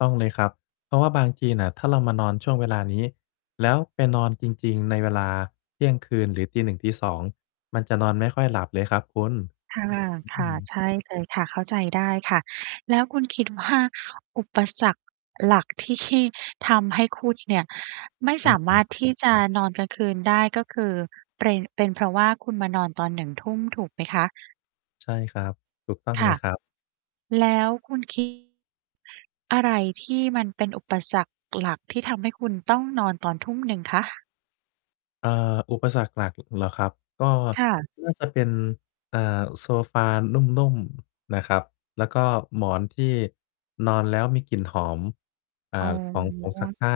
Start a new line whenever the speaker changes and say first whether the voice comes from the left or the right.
left: ต้องเลยครับ เพราะว่าบางทีน่ะ ถ้าเรามานอนช่วงเวลานี้ แล้วไปนอนจริง ๆ ในเวลาเที่ยงคืน หรือ 1:00-2:00 มันจะนอนไม่ค่อยหลับเลยครับคุณ
right: ค
left: อื
right: ่ะ
left: อ
right: ๆ ใช่เลยค่ะ เข้าใจได้ค่ะ แล้วคุณ คิด ว่า อุปสรรคหลักที่ชี่ ทำให้คุณเนี่ย ไม่
left: อ
right: สาม
left: ือ
right: า
left: ๆ
right: รถ ที่จะนอนกลางคืนได้ ก็คือ เปร็น เป็นเพราะว่าคุณมานอนตอน 19:00 ถูกไหมคะ?
left: ใช่ครับ ถูกต้อง
right: ค
left: เล
right: ่ะ
left: ยครับ
right: แล้วคุณ คิด อะไรที่มันเป็นอุปสรรคหลักที่ทำให้คุณต้องนอนตอน 19:00 คะ?
left: อ่า อุปสรรคหลัก เหรอครับ ก็
right: ค่ะ
left: น่า จะเป็น อ่า โซฟานุ่ม ๆ นะครับ แล้วก็หมอนที่นอนแล้ว มีกลิ่นหอม อ่า
right: อ๋
left: ของผงซัก
right: อ
left: ผ้า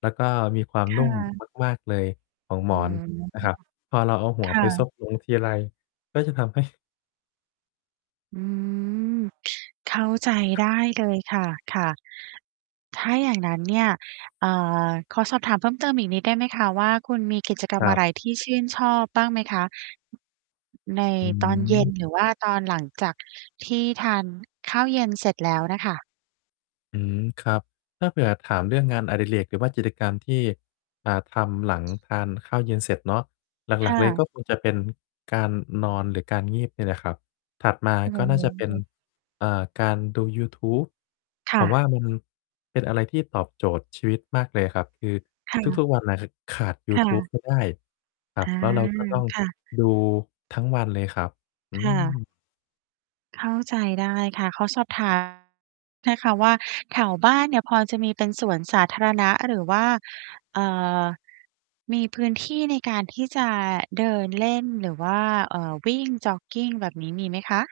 left: แล้วก็มีความ
right: ค
left: น
right: ่
left: ุ่ม
right: ะ
left: มาก ๆ เลยของ
right: โอ้
left: หม
right: โฮ!
left: อนนะครับ พอเราเอาหั
right: ค
left: วไ
right: ่
left: ปซ
right: ะ
left: บ ลง ทีไร ก็จะทำ ให้
right: อืม เข้าใจ
left: ครั
right: ได
left: บ
right: ้เลยค่ะ ค่ะ ถ้าอย่างงั้น เนี่ย อ่า ขอสอบถามเพิ่มเติมอีกนิดได้ไหมคะว่า คุณมี กิจกร
left: ค
right: รม
left: ร
right: อ
left: ั
right: ะ
left: บ
right: ไรที่ชื่นชอบบ้างไหมคะ? ใน
left: อื
right: ตอน เย็
left: ม
right: น หรือว่าตอน หลังจากที่ทานข้าวเย็นเสร็จแล้วน่ะค่ะ
left: อืม ครับ ถ้าเผื่อถามเรื่องงาน อดิเรก หรือว่ากิจกรรมที่ อ่า ทำหลังทานข้าวเย็นเสร็จเนาะ หล
right: ค
left: ัก
right: ่
left: ๆ เลย
right: ะ
left: ก็คงจะเป็นการนอน หรือการงีบ เนี่ยแหละครับ ถัดมา
right: โอ้
left: ก็น่
right: โ
left: าจะเป็น
right: ฮ!
left: อ่า การดูยูทูบ
right: ค
left: ผ
right: ่
left: ม
right: ะ
left: ว่ามันเป็นอะไรที่ตอบโจทย์ชีวิตมากเลยครับ คือ
right: ค่
left: ท
right: ะ
left: ุก ๆ วันน่ะขาดยู
right: ค่
left: ทูบ
right: ะ
left: ไม่ได้ครั
right: อ
left: บ
right: า
left: แล้วเราก็ต้อง
right: ค่ะ
left: ดูทั้งวันเลยครับ อื
right: ค่ะ
left: ม
right: เข้าใจได้ค่ะ ขอสอบ ถาม นะคะว่า แถวบ้านเนี่ยพอจะมีเป็นสวนสาธารณะ หรือว่า อ่า มีพื้นที่ในการที่จะเดินเล่น หรือว่า อ่า วิ่งจ็อกกิง แบบนี้มีไหมคะ?